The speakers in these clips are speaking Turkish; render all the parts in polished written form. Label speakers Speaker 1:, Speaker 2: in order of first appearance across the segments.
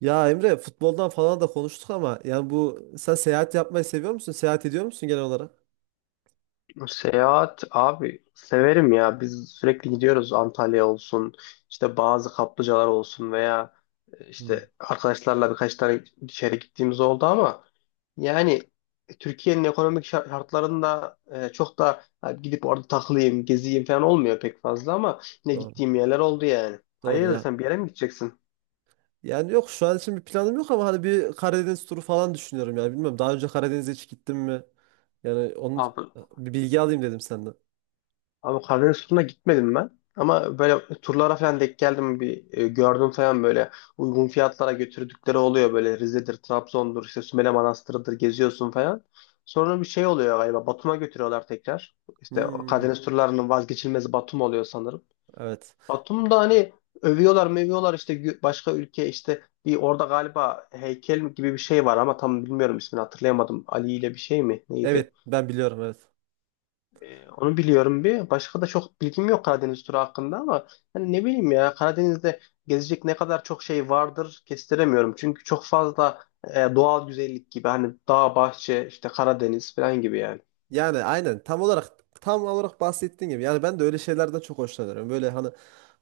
Speaker 1: Ya Emre futboldan falan da konuştuk ama yani bu sen seyahat yapmayı seviyor musun? Seyahat ediyor musun genel olarak?
Speaker 2: Seyahat abi severim ya. Biz sürekli gidiyoruz Antalya olsun, işte bazı kaplıcalar olsun veya
Speaker 1: Hmm,
Speaker 2: işte arkadaşlarla birkaç tane dışarı gittiğimiz oldu ama yani Türkiye'nin ekonomik şartlarında çok da gidip orada takılayım, geziyim falan olmuyor pek fazla ama yine
Speaker 1: doğru.
Speaker 2: gittiğim yerler oldu yani.
Speaker 1: Doğru
Speaker 2: Hayırdır
Speaker 1: ya.
Speaker 2: sen bir yere mi gideceksin?
Speaker 1: Yani yok şu an için bir planım yok ama hani bir Karadeniz turu falan düşünüyorum yani bilmiyorum. Daha önce Karadeniz'e hiç gittim mi? Yani onun
Speaker 2: Abi
Speaker 1: bir bilgi alayım dedim senden.
Speaker 2: Abi Karadeniz turuna gitmedim ben. Ama böyle turlara falan denk geldim bir gördüm falan böyle uygun fiyatlara götürdükleri oluyor böyle Rize'dir, Trabzon'dur, işte Sümele Manastır'dır geziyorsun falan. Sonra bir şey oluyor galiba Batum'a götürüyorlar tekrar. İşte o
Speaker 1: Hmm,
Speaker 2: Karadeniz turlarının vazgeçilmezi Batum oluyor sanırım.
Speaker 1: evet.
Speaker 2: Batum'da hani övüyorlar mövüyorlar işte başka ülke işte bir orada galiba heykel gibi bir şey var ama tam bilmiyorum ismini hatırlayamadım. Ali ile bir şey mi neydi?
Speaker 1: Evet ben biliyorum evet.
Speaker 2: Onu biliyorum bir. Başka da çok bilgim yok Karadeniz turu hakkında ama hani ne bileyim ya Karadeniz'de gezecek ne kadar çok şey vardır kestiremiyorum. Çünkü çok fazla doğal güzellik gibi hani dağ, bahçe, işte Karadeniz falan gibi yani.
Speaker 1: Yani aynen tam olarak bahsettiğin gibi. Yani ben de öyle şeylerden çok hoşlanıyorum. Böyle hani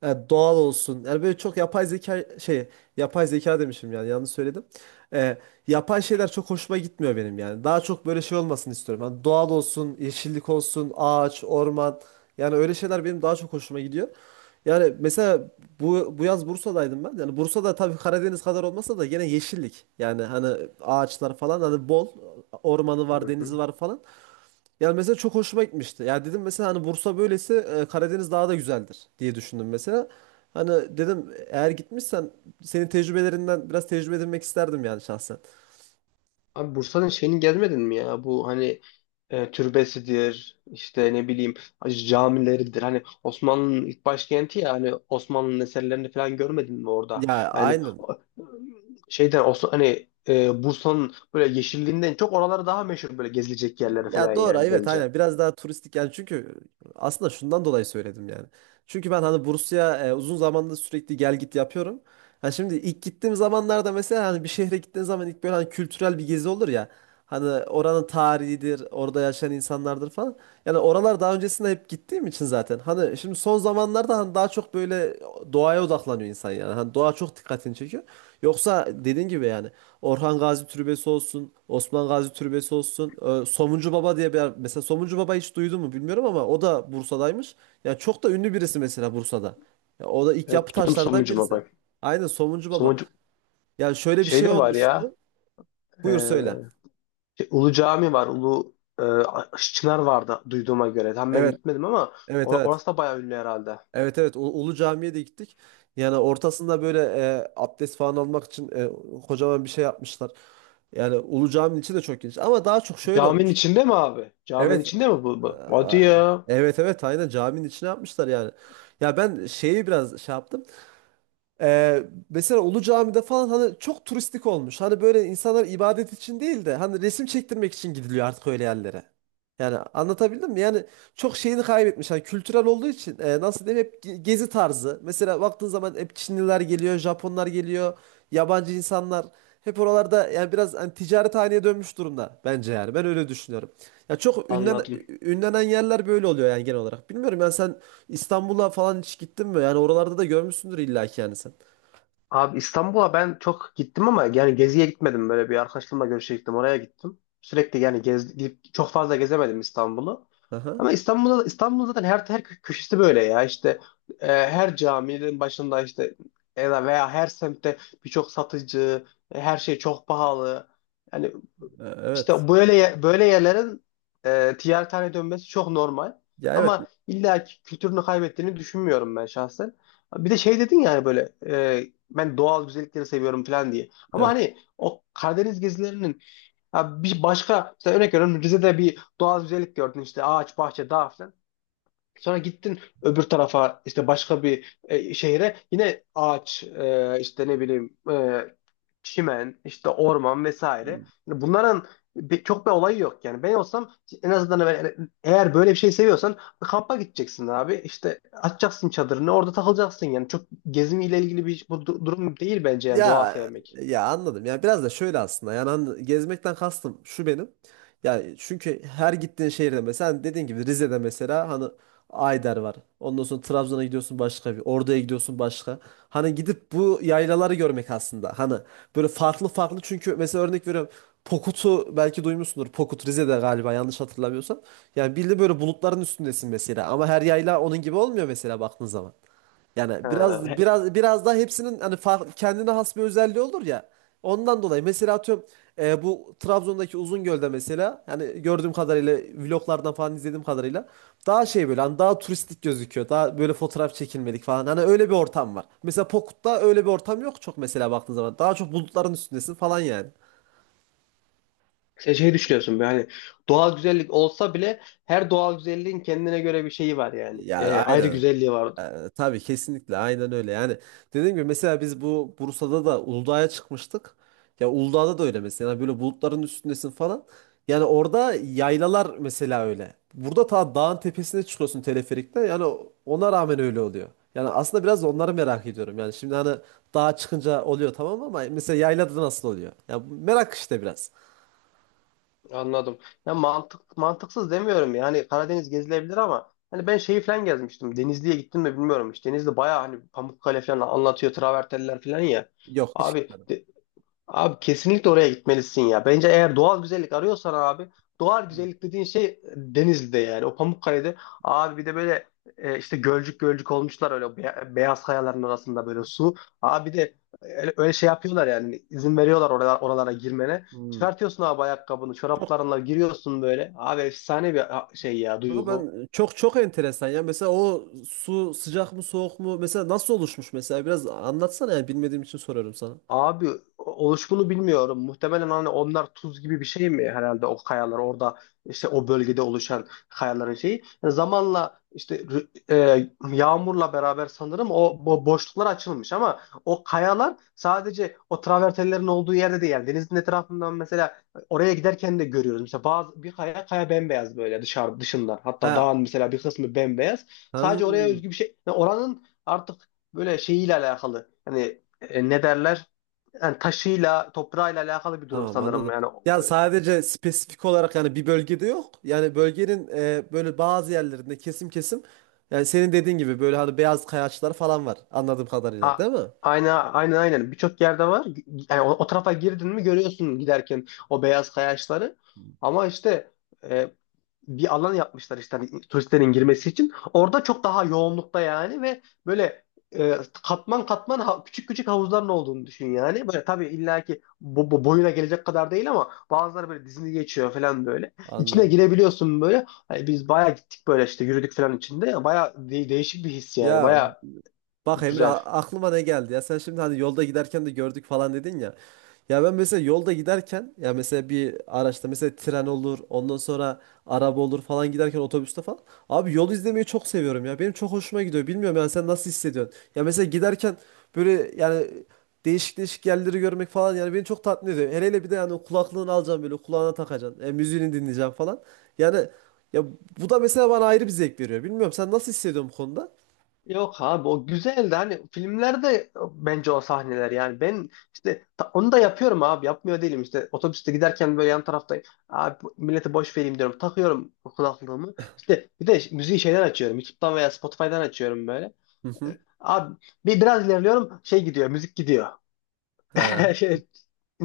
Speaker 1: doğal olsun. Yani böyle çok yapay zeka şey, yapay zeka demişim yani yanlış söyledim. E, Yapay şeyler çok hoşuma gitmiyor benim yani. Daha çok böyle şey olmasını istiyorum. Hani doğal olsun, yeşillik olsun, ağaç, orman. Yani öyle şeyler benim daha çok hoşuma gidiyor. Yani mesela bu yaz Bursa'daydım ben. Yani Bursa'da tabii Karadeniz kadar olmasa da gene yeşillik. Yani hani ağaçlar falan hani bol ormanı
Speaker 2: Hı
Speaker 1: var, denizi
Speaker 2: hı.
Speaker 1: var falan. Yani mesela çok hoşuma gitmişti. Ya dedim mesela hani Bursa böylesi Karadeniz daha da güzeldir diye düşündüm mesela. Hani dedim eğer gitmişsen senin tecrübelerinden biraz tecrübe edinmek isterdim yani şahsen.
Speaker 2: Abi Bursa'nın şeyini gezmedin mi ya? Bu hani türbesidir, işte ne bileyim camileridir. Hani Osmanlı'nın ilk başkenti ya hani Osmanlı'nın eserlerini falan görmedin mi orada?
Speaker 1: Ya
Speaker 2: Yani
Speaker 1: aynen.
Speaker 2: şeyden Osman, hani Bursa'nın böyle yeşilliğinden çok oraları daha meşhur böyle gezilecek yerleri falan
Speaker 1: Ya doğru
Speaker 2: yani
Speaker 1: evet
Speaker 2: bence.
Speaker 1: aynen biraz daha turistik yani çünkü aslında şundan dolayı söyledim yani. Çünkü ben hani Bursa'ya uzun zamandır sürekli gel git yapıyorum. Yani şimdi ilk gittiğim zamanlarda mesela hani bir şehre gittiğin zaman ilk böyle hani kültürel bir gezi olur ya. Hani oranın tarihidir, orada yaşayan insanlardır falan. Yani oralar daha öncesinde hep gittiğim için zaten. Hani şimdi son zamanlarda hani daha çok böyle doğaya odaklanıyor insan yani. Hani doğa çok dikkatini çekiyor. Yoksa dediğin gibi yani Orhan Gazi Türbesi olsun, Osman Gazi Türbesi olsun. Somuncu Baba diye mesela Somuncu Baba hiç duydun mu bilmiyorum ama o da Bursa'daymış. Ya çok da ünlü birisi mesela Bursa'da. Ya o da ilk
Speaker 2: Evet
Speaker 1: yapı
Speaker 2: gittim
Speaker 1: taşlarından
Speaker 2: Somuncu'ma
Speaker 1: birisi.
Speaker 2: bak.
Speaker 1: Aynen Somuncu Baba.
Speaker 2: Somuncu
Speaker 1: Yani şöyle bir
Speaker 2: şey
Speaker 1: şey
Speaker 2: de var ya
Speaker 1: olmuştu.
Speaker 2: e,
Speaker 1: Buyur söyle.
Speaker 2: şey, Ulu Cami var Ulu Çınar vardı duyduğuma göre. Tam ben
Speaker 1: Evet,
Speaker 2: gitmedim ama
Speaker 1: evet, evet.
Speaker 2: orası da bayağı ünlü herhalde.
Speaker 1: Evet evet Ulu Cami'ye de gittik. Yani ortasında böyle abdest falan almak için kocaman bir şey yapmışlar. Yani Ulu Cami'nin içi de çok geniş ama daha çok şöyle
Speaker 2: Caminin
Speaker 1: olmuş.
Speaker 2: içinde mi abi? Caminin
Speaker 1: Evet.
Speaker 2: içinde mi bu? Bu? Hadi
Speaker 1: Aa,
Speaker 2: ya.
Speaker 1: evet evet aynen caminin içine yapmışlar yani. Ya ben şeyi biraz şey yaptım. Ee, Mesela Ulu Cami'de falan hani çok turistik olmuş. Hani böyle insanlar ibadet için değil de hani resim çektirmek için gidiliyor artık öyle yerlere. Yani anlatabildim mi? Yani çok şeyini kaybetmiş. Hani kültürel olduğu için nasıl diyeyim hep gezi tarzı. Mesela baktığın zaman hep Çinliler geliyor, Japonlar geliyor, yabancı insanlar. Hep oralarda yani biraz hani ticaret haline dönmüş durumda bence yani. Ben öyle düşünüyorum. Ya çok ünlen,
Speaker 2: Anladım.
Speaker 1: Ünlenen yerler böyle oluyor yani genel olarak. Bilmiyorum yani sen İstanbul'a falan hiç gittin mi? Yani oralarda da görmüşsündür illa ki yani sen.
Speaker 2: Abi İstanbul'a ben çok gittim ama yani geziye gitmedim. Böyle bir arkadaşlarımla görüşe gittim. Oraya gittim. Sürekli yani gez, gidip çok fazla gezemedim İstanbul'u.
Speaker 1: Aha.
Speaker 2: Ama İstanbul'da İstanbul zaten her köşesi böyle ya. İşte her caminin başında işte ya da veya her semtte birçok satıcı, her şey çok pahalı. Yani
Speaker 1: Evet.
Speaker 2: İşte böyle yerlerin ticaret haline dönmesi çok normal.
Speaker 1: Ya evet.
Speaker 2: Ama illa ki kültürünü kaybettiğini düşünmüyorum ben şahsen. Bir de şey dedin yani böyle ben doğal güzellikleri seviyorum falan diye. Ama
Speaker 1: Evet.
Speaker 2: hani o Karadeniz gezilerinin ya bir başka mesela örnek veriyorum Rize'de bir doğal güzellik gördün işte ağaç, bahçe, dağ falan. Sonra gittin öbür tarafa işte başka bir şehre yine ağaç işte ne bileyim çimen işte orman vesaire. Yani bunların çok bir olayı yok yani. Ben olsam en azından eğer böyle bir şey seviyorsan bir kampa gideceksin abi. İşte açacaksın çadırını orada takılacaksın yani. Çok gezimiyle ilgili bir durum değil bence yani doğa
Speaker 1: Ya
Speaker 2: sevmek.
Speaker 1: ya anladım. Ya biraz da şöyle aslında. Yani gezmekten kastım şu benim. Yani çünkü her gittiğin şehirde mesela hani dediğin gibi Rize'de mesela hani Ayder var. Ondan sonra Trabzon'a gidiyorsun başka bir. Ordu'ya gidiyorsun başka. Hani gidip bu yaylaları görmek aslında. Hani böyle farklı farklı çünkü mesela örnek veriyorum. Pokut'u belki duymuşsundur. Pokut Rize'de galiba yanlış hatırlamıyorsam. Yani bildiğin böyle bulutların üstündesin mesela. Ama her yayla onun gibi olmuyor mesela baktığın zaman. Yani
Speaker 2: Ha,
Speaker 1: biraz
Speaker 2: he-
Speaker 1: biraz biraz daha hepsinin hani kendine has bir özelliği olur ya. Ondan dolayı mesela atıyorum, bu Trabzon'daki Uzungöl'de mesela yani gördüğüm kadarıyla vloglardan falan izlediğim kadarıyla daha şey böyle hani daha turistik gözüküyor. Daha böyle fotoğraf çekilmedik falan. Hani öyle bir ortam var. Mesela Pokut'ta öyle bir ortam yok çok mesela baktığın zaman. Daha çok bulutların üstündesin falan yani.
Speaker 2: sen şey düşünüyorsun böyle hani doğal güzellik olsa bile her doğal güzelliğin kendine göre bir şeyi var yani.
Speaker 1: Yani
Speaker 2: Ayrı
Speaker 1: aynen.
Speaker 2: güzelliği var.
Speaker 1: Tabii kesinlikle aynen öyle. Yani dediğim gibi mesela biz bu Bursa'da da Uludağ'a çıkmıştık. Ya Uludağ'da da öyle mesela. Yani böyle bulutların üstündesin falan. Yani orada yaylalar mesela öyle. Burada ta dağın tepesine çıkıyorsun teleferikte. Yani ona rağmen öyle oluyor. Yani aslında biraz da onları merak ediyorum. Yani şimdi hani dağa çıkınca oluyor tamam ama mesela yaylada nasıl oluyor? Ya bu merak işte biraz.
Speaker 2: Anladım. Ya mantık mantıksız demiyorum yani Karadeniz gezilebilir ama hani ben şeyi falan gezmiştim. Denizli'ye gittim mi bilmiyorum. İşte Denizli bayağı hani Pamukkale falan anlatıyor travertenler falan ya.
Speaker 1: Yok hiç
Speaker 2: Abi
Speaker 1: gitmedim.
Speaker 2: de- Abi kesinlikle oraya gitmelisin ya. Bence eğer doğal güzellik arıyorsan abi doğal güzellik dediğin şey Denizli'de yani o Pamukkale'de abi bir de böyle işte gölcük gölcük olmuşlar öyle beyaz kayaların arasında böyle su. Abi bir de öyle şey yapıyorlar yani izin veriyorlar oralara girmene.
Speaker 1: Hmm.
Speaker 2: Çıkartıyorsun abi ayakkabını çoraplarınla giriyorsun böyle. Abi efsane bir şey ya
Speaker 1: Kanka
Speaker 2: duygu.
Speaker 1: ben çok enteresan ya. Mesela o su sıcak mı soğuk mu? Mesela nasıl oluşmuş mesela? Biraz anlatsana yani bilmediğim için soruyorum sana.
Speaker 2: Abi oluşumunu bilmiyorum. Muhtemelen hani onlar tuz gibi bir şey mi herhalde o kayalar orada işte o bölgede oluşan kayaların şeyi. Yani zamanla işte yağmurla beraber sanırım o boşluklar açılmış ama o kayalar sadece o travertenlerin olduğu yerde değil. Yani denizin etrafından mesela oraya giderken de görüyoruz. Mesela bazı bir kaya bembeyaz böyle dışından. Hatta
Speaker 1: Ha,
Speaker 2: dağın mesela bir kısmı bembeyaz. Sadece oraya
Speaker 1: hmm,
Speaker 2: özgü bir şey. Yani oranın artık böyle şeyiyle alakalı. Hani ne derler? Yani taşıyla, toprağıyla alakalı bir durum
Speaker 1: tamam
Speaker 2: sanırım.
Speaker 1: anladım.
Speaker 2: Yani
Speaker 1: Ya sadece spesifik olarak yani bir bölgede yok. Yani bölgenin böyle bazı yerlerinde kesim kesim yani senin dediğin gibi böyle hani beyaz kayaçlar falan var anladığım kadarıyla değil
Speaker 2: ha,
Speaker 1: mi?
Speaker 2: aynen aynen aynen birçok yerde var. Yani o, o tarafa girdin mi görüyorsun giderken o beyaz kayaçları. Ama işte e, bir alan yapmışlar işte hani turistlerin girmesi için. Orada çok daha yoğunlukta yani ve böyle e, katman katman küçük küçük havuzların olduğunu düşün yani. Böyle tabii illaki bu boyuna gelecek kadar değil ama bazıları böyle dizini geçiyor falan böyle. İçine
Speaker 1: Anladım.
Speaker 2: girebiliyorsun böyle. Hani biz bayağı gittik böyle işte yürüdük falan içinde. Bayağı değişik bir his yani.
Speaker 1: Ya
Speaker 2: Bayağı
Speaker 1: bak Emre,
Speaker 2: güzel.
Speaker 1: aklıma ne geldi ya, sen şimdi hani yolda giderken de gördük falan dedin ya. Ya ben mesela yolda giderken ya mesela bir araçta mesela tren olur ondan sonra araba olur falan giderken otobüste falan. Abi yol izlemeyi çok seviyorum ya, benim çok hoşuma gidiyor, bilmiyorum yani sen nasıl hissediyorsun? Ya mesela giderken böyle yani değişik değişik yerleri görmek falan yani beni çok tatmin ediyor. Hele hele bir de yani kulaklığını alacaksın böyle kulağına takacaksın, müziğini dinleyeceksin falan. Yani ya bu da mesela bana ayrı bir zevk veriyor, bilmiyorum sen nasıl hissediyorsun bu konuda?
Speaker 2: Yok abi o güzeldi hani filmlerde bence o sahneler yani ben işte onu da yapıyorum abi yapmıyor değilim işte otobüste giderken böyle yan taraftayım abi millete boş vereyim diyorum takıyorum kulaklığımı işte bir de müziği şeyden açıyorum YouTube'dan veya Spotify'dan açıyorum böyle.
Speaker 1: Hı hı.
Speaker 2: Abi bir biraz ilerliyorum şey gidiyor müzik gidiyor
Speaker 1: He.
Speaker 2: şey,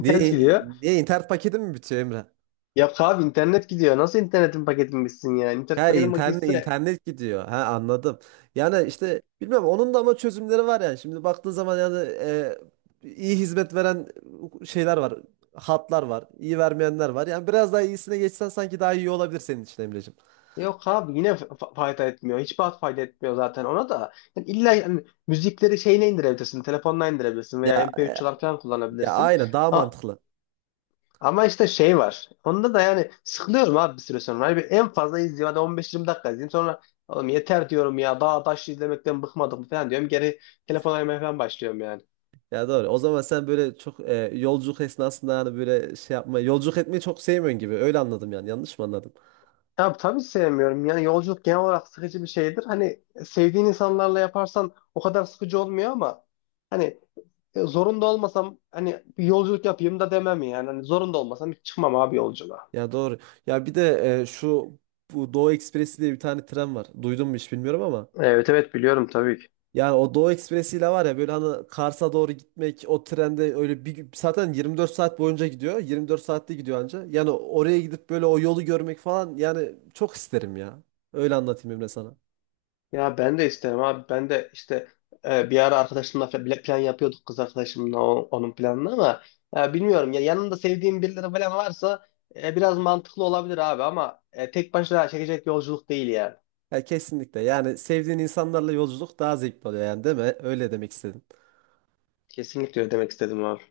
Speaker 1: Niye,
Speaker 2: gidiyor.
Speaker 1: niye internet paketi mi bitiyor Emre?
Speaker 2: Yok abi internet gidiyor nasıl internetin paketini bilsin yani internet
Speaker 1: Ha,
Speaker 2: paketin
Speaker 1: internet
Speaker 2: gitse.
Speaker 1: internet gidiyor. Ha anladım. Yani işte bilmem onun da ama çözümleri var yani. Şimdi baktığın zaman yani, iyi hizmet veren şeyler var. Hatlar var. İyi vermeyenler var. Yani biraz daha iyisine geçsen sanki daha iyi olabilir senin için Emreciğim.
Speaker 2: Yok abi yine fayda etmiyor. Hiçbir hat fayda etmiyor zaten ona da. Yani illa yani müzikleri şeyine indirebilirsin. Telefonla indirebilirsin veya
Speaker 1: Ya
Speaker 2: MP3 çalarken
Speaker 1: ya
Speaker 2: kullanabilirsin.
Speaker 1: aynen daha
Speaker 2: A-
Speaker 1: mantıklı.
Speaker 2: ama işte şey var. Onda da yani sıkılıyorum abi bir süre sonra. Hani bir en fazla izliyorum. Hadi 15-20 dakika izleyeyim. Sonra oğlum yeter diyorum ya. Daha taş izlemekten bıkmadım mı falan diyorum. Geri telefon oynamaya falan başlıyorum yani.
Speaker 1: Ya doğru. O zaman sen böyle çok, yolculuk esnasında yani böyle şey yapma, yolculuk etmeyi çok sevmiyorsun gibi. Öyle anladım yani. Yanlış mı anladım?
Speaker 2: Ya tabii sevmiyorum. Yani yolculuk genel olarak sıkıcı bir şeydir. Hani sevdiğin insanlarla yaparsan o kadar sıkıcı olmuyor ama hani ya zorunda olmasam hani bir yolculuk yapayım da demem yani. Hani zorunda olmasam hiç çıkmam abi yolculuğa.
Speaker 1: Ya doğru. Ya bir de e, şu bu Doğu Ekspresi diye bir tane tren var. Duydun mu hiç bilmiyorum ama.
Speaker 2: Evet evet biliyorum tabii ki.
Speaker 1: Yani o Doğu Ekspresi ile var ya böyle hani Kars'a doğru gitmek, o trende öyle zaten 24 saat boyunca gidiyor. 24 saatte gidiyor anca. Yani oraya gidip böyle o yolu görmek falan yani çok isterim ya. Öyle anlatayım Emre sana.
Speaker 2: Ya ben de isterim abi. Ben de işte bir ara arkadaşımla plan yapıyorduk kız arkadaşımla onun planını ama bilmiyorum ya yanında sevdiğim birileri falan varsa biraz mantıklı olabilir abi ama tek başına çekecek yolculuk değil yani.
Speaker 1: Ya kesinlikle. Yani sevdiğin insanlarla yolculuk daha zevkli oluyor yani değil mi? Öyle demek istedim.
Speaker 2: Kesinlikle öyle demek istedim abi.